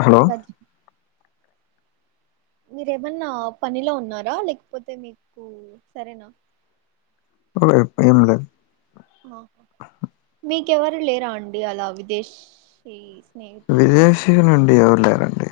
Hello [inaudible] మీరేమన్నా పనిలో ఉన్నారా లేకపోతే మీకు సరేనా ఇప్పుడేం లే హా మీకెవరు లేరా అండి అలా విదేశ ఈ స్నేహితులు విదేశీ నుండి ఎవరు లేరండి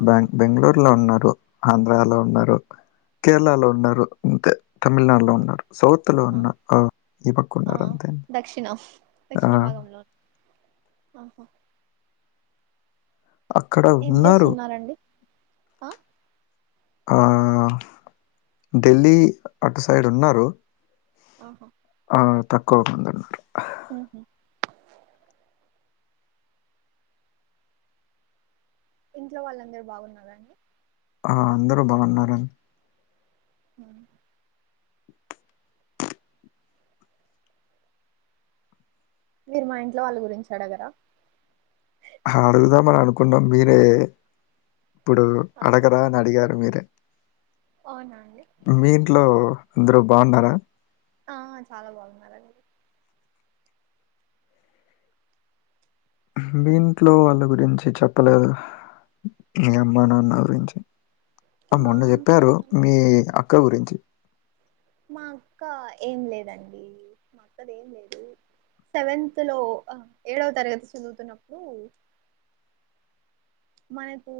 ఆహా బ్యాంగ్ బెంగళూరు లో ఉన్నారు ఆంధ్రాలో ఉన్నారు కేరళలో ఉన్నారు అంతే తమిళనాడులో ఉన్నారు సౌత్ లో ఉన్న ఆ ఈ పక్క ఆ ఉన్నారంతే దక్షిణ ఆ ఆ అక్కడ ఏం ఉన్నారు చేస్తున్నారండి ఆ ఆ ఢిల్లీ అటు సైడ్ ఉన్నారు ఆహ ఆ తక్కువ ఉందన్నమాట ఆహ ఇంట్లో వాళ్ళందరూ బాగున్నారా అండి ఆ అందరూ బాగున్నారండి అ మీరు మా ఇంట్లో వాళ్ళ గురించి అడగరా అడుగుదామని అనుకున్న మీరే ఇప్పుడు ఆహా అడగరా అని అడిగారు మీరే అవునాండి మీ ఇంట్లో అందరు బాగున్నారా ఆ చాలా బాగున్నారండి మీ ఇంటో వాళ్ళ గురించి చెప్పలేదు మీ అమ్మ నాన్న గురించి ఆ మా మొన్న అమ్మ చెప్పారు నాన్న మీ అక్క గురించి మా అక్క ఏం లేదండి మా అక్కది ఏం లేదు సెవెన్త్ లో ఏడవ తరగతి చదువుతున్నప్పుడు మనకు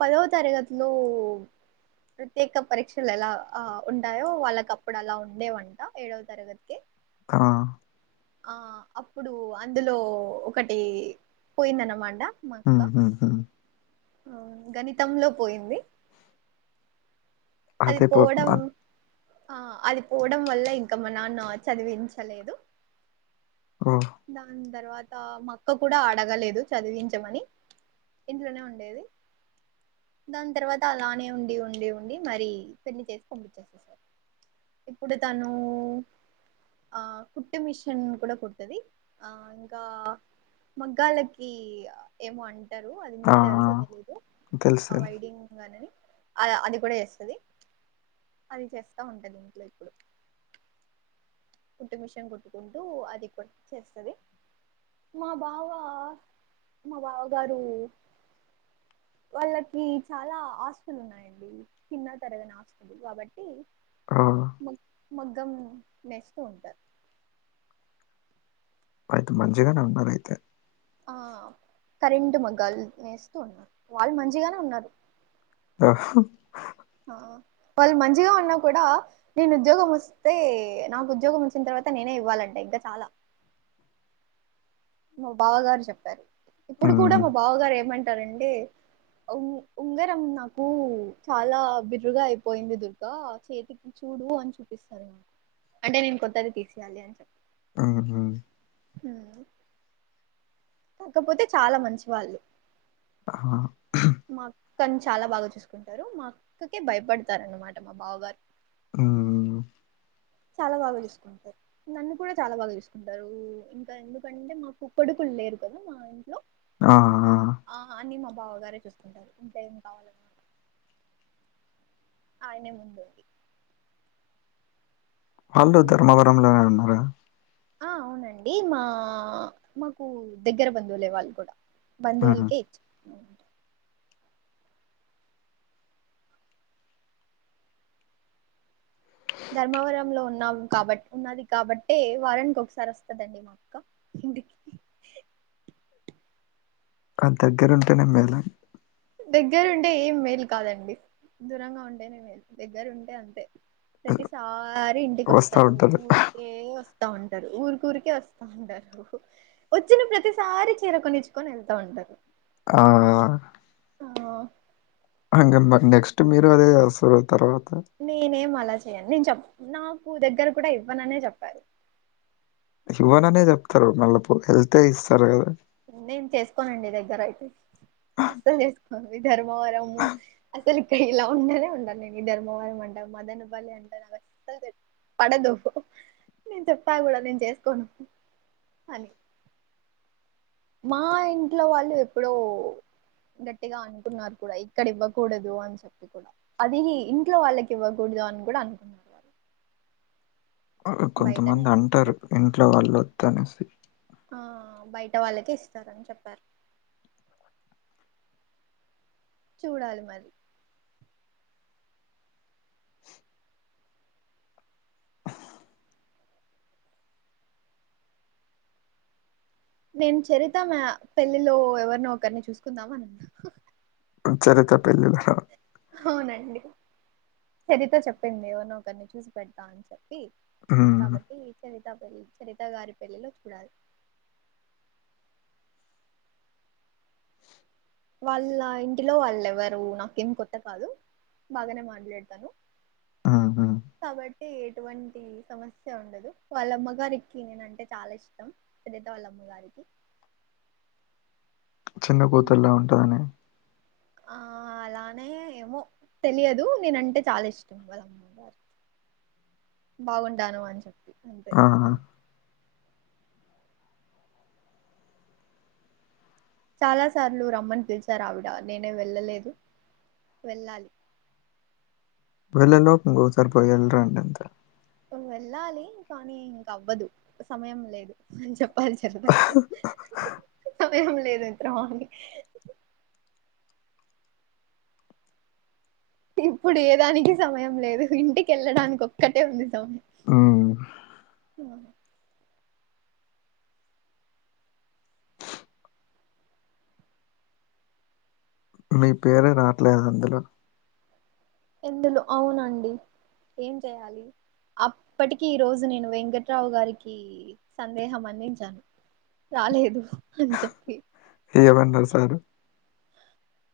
పదవ తరగతిలో ప్రత్యేక పరీక్షలు ఎలా ఉంటాయో వాళ్ళకి అప్పుడు అలా ఉండేవంట ఏడవ తరగతికే ఆ ఆ అప్పుడు అందులో ఒకటి పోయిందన్నమాట మా అక్క హ్మ్. హ్మ్. హ్మ్. ఆ గణితంలో పోయింది అది అదే పాపం పోవడం అద్ ఆ అది పోవడం వల్ల ఇంకా మా నాన్న చదివించలేదు ఓ దాని తర్వాత మా అక్క కూడా అడగలేదు చదివించమని ఇంట్లోనే ఉండేది దాని తర్వాత అలానే ఉండి ఉండి ఉండి మరి పెళ్లి చేసి పంపించేసేసారు ఇప్పుడు తను ఆ కుట్టు మిషన్ కూడా కుడుతది ఆ ఇంకా మగ్గాలకి ఏమో అంట టరు అది ఆ! ఓ, ఆ! మీకు తెలుసో తెలీదో తెలుసు ఆ తెలుసు. వైడింగనేది అది కూడా చేస్త టది అది చేస్తా ఉంటది ఇంట్లో ఇప్పుడు కుట్టు మిషన్ కుట్టుకుంటూ అది కూడా చేస్తది మా బావ మా బావగారు వాళ్ళకి చాలా ఆస్తులు ఉన్నాయండి తిన్నా తరగని ఆస్తు దు కాబట్టి ఆ మ మగ్గం నేస్తూ ఉంటారు అయితే మంచిగానే ఉన్నారు అయితే ఆ కరెంట్ మగ్గాలు వేస్తూ ఉన్నారు వాళ్ళు మంచిగానే ఉన్నారు ఆహ ఆ వాళ్ళు మంచిగా ఉన్నా కూడా నేను ఉద్యోగం వస్తే నాకు ఉద్యోగం వచ్చిన తర్వాత నేనే ఇవ్వాలంటే ఇంకా చాలా మా బావగారు చెప్పారు ఇప్పుడు కూడా హ్మ్. మా బావగారు ఏమంటారండి ఉ ఉంగరం నాకు చాలా బిరుగా అయిపోయింది దుర్గా చేతికి చూడు అని చూపిస్తారు అంటే నేను కొత్తది తీసేయాలి అని చెప్ప ఆహ ఆ కాకపోతే చాలా మంచి వాళ్ళు ఆ మా అక్కని చాలా బాగా చూసుకుంటారు మా అక్కకే భయపడతారన్నమాట మా బావగారు ఆ చాలా బాగా చూసుకుంటారు నన్ను కూడా చాలా బాగా చూసుకుంటారు ఇంకా ఎందుకంటే మాకు కొడుకులు లేరు కదా మా ఇంట్లో ఆ ఆ అన్ని మా బావగారే చూస్తుంటారు ఇంకా ఏం కావాల ఆయనే ముందుండి వాళ్ళు ధర్మవరంలోనే ఉన్నార ఆ అవునండి మా మాకు దగ్గర బంధువులే వాళ్ళు కూడా హ్మ్. బందోల్కే ఇచ్ ధర్మవరం లో ఉన్నావు కాబట్ ఉన్నది కాబటె వారనికి ఒకసారి వస్తదండి మా మా అక్క ఇంటికి కాన్ దగ్గర ఉంటే నె మెదలాలీ దగ్గర ఉంటే ఏం మేలు కాదండి దూరంగా ఉంటేనే మేలు దగ్గరు ఉంటే అంతే ప్రతిసారి ఇంటికి వస్తా వస్తారు ఉంటారు. ఊరు ఏ వస్తా ఉంటారు ఊరి ఊరికే వస్తా ఉంటారు వచ్చిన ప్రతిసారి చీర కొనిచ్చుకొని వెళ్తా ఉంటారు ఆ ఆ అంకా మరి నెక్స్ట్ మీరు అదే చేస్తరు తర్వాత నేనేం అలా చెయను నేను చెప్ప నాకు దగ్గర కూడా ఇవ్వననే చెప్పారు శివనన్నయది ఒక్కరూ నలుపు హెల్తే ఇస్తారు కదా నేను చేసుకోనండి దగ్గర అయితే అస్సలు చేసుకోను ఈ ధర్మవరము అట్ అసలు ఇక్కడ ఇలా ఉండనే ఉండాలి నే ఈ ధర్మవరం అంట మదనపల్లి అని పడదు నేను చెప్పా కూడా నేను చేసుకోను అని మా ఇంట్లో వాళ్ళు ఎప్పుడో గట్టిగా అనుకున్నారు కూడా ఇక్కడ ఇవ్వకూడదు అని చెప్పి అది ఇంట్లో వాళ్ళకి ఇవ్వకూడదు అని కూడా అనుకున్నా ఆ బయటనే కొంతమంది ఇస్తారు అంటారు ఇంట్లో వాళ్ళు వద్ద అనేసి ఆ బయట వాళ్ళకే ఇస్తారని చెప్పారు చూడాలి మరి నేను చరిత మ్యా పెళ్ళిలో ఎవరినో ఒకరిని చూసుకుందాం అనకున్న చరిత్ర పెల్లిలా అవునండి చరిత చెప్పింది ఏవర్నో ఒకర్ని చూసి పెడతా అని చెప్పి హ్మ్. కాబట్టి చరిత పెళ్లి చరితా గారి పెళ్లిలో చూడాలి వాళ్ళ ఇంటిలో వాల్లెవరు నాకేం కొత్త కాదు బాగానే మాట్లాడతాను హ్మ్. హ్మ్. కాబట్ టి ఎటువంటి సమస్య ఉండదు వాళ్ళమ్మ గారికి నేనంటే చాలా ఇష్టం చారితా వాల్ళమ్మ గారికి చిన్న కూతుర్లా ఉంటదని ఆ అలానే ఏమో తెలియదు నేనంటే చాలా ఇష్టం వాళ్ళమ్మ గారికి బాగుంటాను అని చెప్పి అది ఆహా చాలా సార్లు రమ్మని పిలిచారావిడ నేనే వెళ్ళలేదు వెళ్ళాలి ప్పుడెళ్ళే లోపు ఇంగోసారి సర్ పోయి ఎల్ రండంతే ఉ వెళ్ళాలి కానీ ఇంక అవ్వదు సమయం లేదు కొంచెం పరి జర్ నాక్కుడా సమయం లేదేంద్రా ఇప్పుడు ఏ దానికి సమయం లేదు ఇంటికెళ్ళడానికొక్ క్కటే ఉంది సౌన్ హ్మ్. ఆహ మీ పేరే రాట్లే దందులో ఎందులో అవునండి ఏం చేయాలి అప్పటికి ఈ రోజు నేను వెంకట్రావు గారికి సందేహం అందించాను రాలేదు అని చెప్పి ఏమన్నరు సారు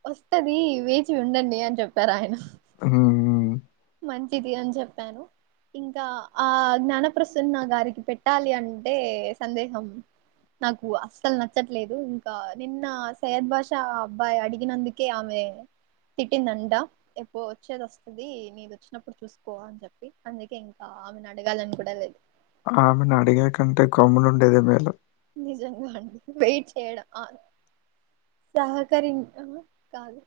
వస్తది వేచి ఉండండి అని చెప్పారాయన హ్మ్ హ్మ్. మంచిది అని చెప్పాను ఇంకా ఆ జ్ఞానప్రసన్న గారికి పెట్టాలి అంటే సందేహం నాకు అస్సలు నచ్చట్లేదు ఇంకా నిన్న సయద్ బాషా అబ్బాయి అడిగినందుక్ కే ఆమె తిట్టిందంట ఎప్పో వచ్చేది వస్తది నీదొచ్చినప్పుడు చూసుకో అని చెప్పి అందుకే ఇంకా ఆమెను అడగాలని కూడా లేదు ఆమెనడిగే కంటే గమ్మునుండేది మేలు నిజంగా అండి వెయిట్ చేయడం ఆ సహకరిం ఆ కాదు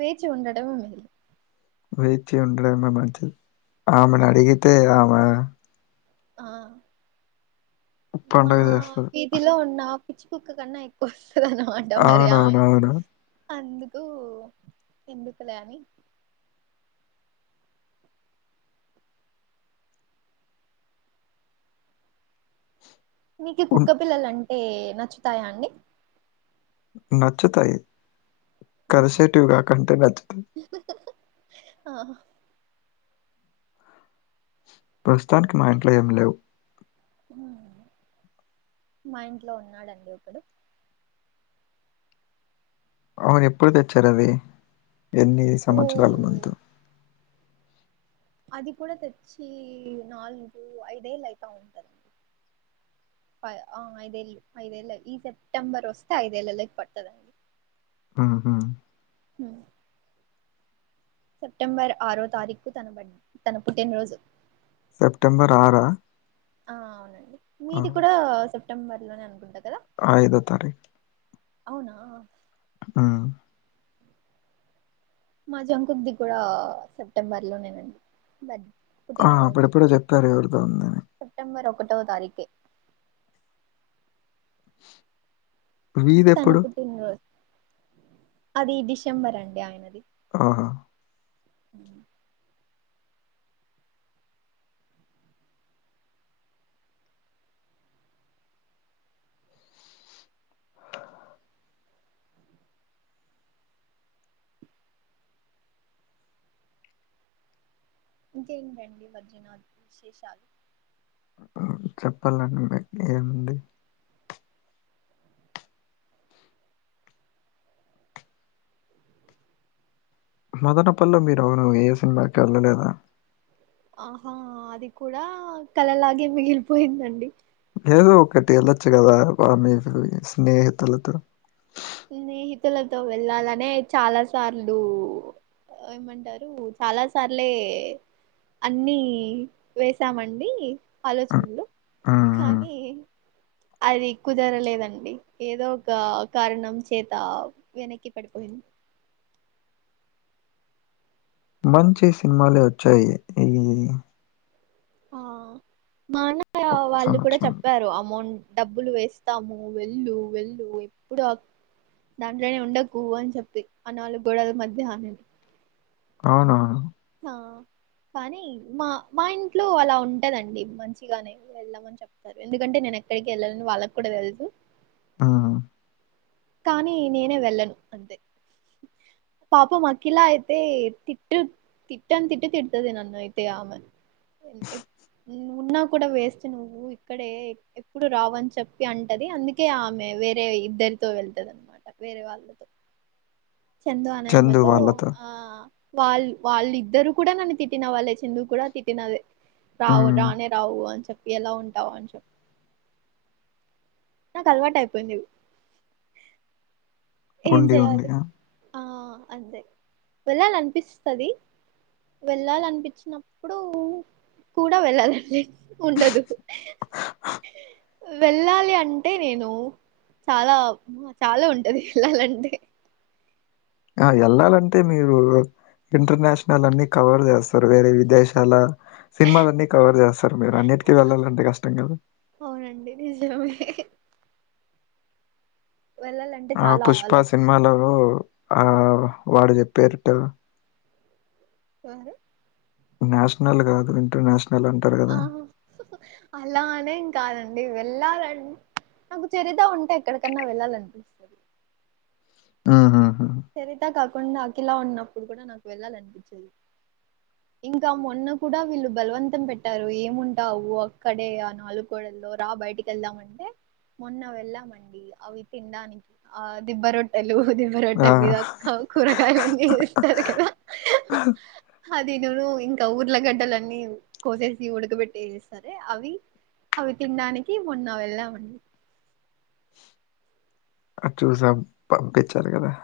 వేచి ఉండటము మేలు వేచి ఉండడమే మంచిది ఆ ఆమెనడిగితే ఆమె ఆ మా పండగ చేస్తది. వీధిలో ఉన్న పిచ్చి కుక్క కన్నా ఎక్కువ వస్తదన్నమాట మరి ఆ అవునవునవును. అందుకు ఎందుకులే అని మీకి ఉన్ కుక్క పిల్లలంటే నచ్చుతాయా అండి నచ్చుతాయి కరిసేటివి గాకంటే నచ్చుతాయి ఆహ్ ప్రస్తుతానికి మా ఇంట్లో ఏమి లేవు మా ఇంట్లో ఉన్నాడండి ఒకడు అవును ఎప్పుడు తెచ్చారవి ఎన్ని ఓ సంవత్సరాల ముందు అది కూడా తెచ్చి నాలుగు ఐదేళ్ళయితా ఉంటది ఫై ఆ ఐదేళ్లు ఐదేళ్ల ఈ సెప్టెంబర్ వస్తే ఐదేళ్లలకి పడుతది ఆహా ఉ సెప్టెంబర్ ఆరో తారీఖ్కు తన బ తన పుట్టినరోజు సెప్టెంబర్ ఆర ఆ ఆ అవునండి మీది కూడా సెప్టెంబర్ లోనే అనుకుంటా కదా ఐదో తారీకు అవునా ఉ మా జంకుర్ది కూడా సెప్టెంబర్లోనేనండి బర్ ఆ అప్పుడప్పుడే చెప్పారు ఎవరిదో సెప్టెంబర్ ఒకటవ తారీఖే తన మీదెప్పుడు పుట్టినరోజు అది డిసెంబర్ అండి ఆయనది ఆహా అ ఇంకేటండి వజనలు విశేషాలు చెప్పాలనండి ఏముంది మొదట పల్ల మీరు ఏసన్ దాక వెళ్ళలేదా ఆహా అది కూడా కలలాగే మిగిలిపోయిందండి ఏదో ఒకటి వెళ్ళొచ్చు కదా ఆ మీ స్నేహితులతో స్నేహితులతో వెళ్లాలనే చాలా సార్లు ఏమంటారు చాలా సార్లే అన్ని వెసామండి ఆలోచనలు ఆ కానీ అది కుదరలేదండి ఏదో ఒక కారణం చేత వెనక్కి పడిపోయింది మంచి సినిమాలే వచ్చాయి ఈ ఉం ఆ మాన్నా వాళ్ళు కూడా సంవత్సరంలో చెప్పారు అమౌంట్ డబ్బులు వేస్తాము వెళ్ళు వెళ్ళు ఎప్పుడు దాంట్లోనే ఉండకు అని చెప్పి అ నాల్గు గోడల మధ్య అవునా అ కానీ మా మా ఇంట్లో అలా ఉంటుందండి మంచిగానే వెళ్ళామని చెప్ప ఎందుకంటే నేను ఎక్కడికి వెళ్ళాలని వాళ్ళకి కూడా తెల్సు ఆ కానీ నేనే వెళ్ళను అంతే పాపం అఖిల అయితే తిట్ తిట్టన్ తిట్ తిడ్తాది అన్నయితే ఆమె ఉన్నా కూడా వేస్ట్ నువ్వు ఇక్కడే ఎప్పుడు రావుని చెప్పి అంటది అందుకే ఆమె వేరే ఇద్దరు తో వెళ్తదనమాట వేరే వాళ్ళతో చందు అనె అమె చందు తో వాళ్ళతో ఆ వాళ్ళు వాళ్ళిద్దరు కూడా నన్ను తిట్టిన వాళ్ళు చందుకూడా తిట్టినదే రావు ఉమ్ రానే రావు అని చెప్పి ఎలా ఉంటావు అని చెప్పి నాకు అలవాటు అయిపోయింది ఏం ఉండి చేయాలి ఉండిగా ఆ అంతే వెళ్ళాల అనిపిస్తది వెళ్ళాలనిపించినప్పుడు కూడా వెళ్ళాలండి ఉండదు వెళ్ళాలి అన్ అంటే నేను చాలా చాలా ఉంటది వెళ్లాలంటే ఆ యేళ్లాలంటే మీరు ఇంటర్నేషనల్ అన్ని కవర్ చేస్తారు వేరే విదేశాల సినిమాలన్నీ కవర్ చేస్తారు మీరు అన్నిటికీ వెళ్ళాలంటే కష్టం కదా అవునండి నిజమే వెళ్ళాలంటే ఆ చాలా పుష్ప ఆలోచిస్తారు సినిమాలలో ఆ వాడు చెప్పారుట సారి నేషనల్ కాదు ఇంటర్నేషనల్ అంటే ఆ అలానేం కాదండి వెళ్ళాలం నాకు చరిగా ఉంటే ఎక్కడికన్నా వెళ్ళాలినిపి ఆహాహా చరిత కాకుండా అఖిలా ఉన్నప్పుడు కూడా నాకు వెళ్ళాలనిపిచదు ఇంకా మొన్న కూడా వీళ్ళు బలవంతం పెట్టారు ఏముంటావు అక్కడే ఆ నాలుగు గోడల్లో రా బయటికి వెళ్దామంటే మొన్న వెళ్ళామండి అవి తినడానికి ఆ దిబ్బ రొట్టెలు దిబ్బ ఆ! రొట్టెల మీద కౌ కూరగాయలన్నీ ఇస్తారు కదా అది నను ఇంకా ఊర్ల గడ్డలన్నీ కోసేసి ఉడకబెట్టటిస్తారు అదే అవి అవి తినడానికి మొన్న వెళ్ళామండి అది చూసాం పంపిచ్చారు కదా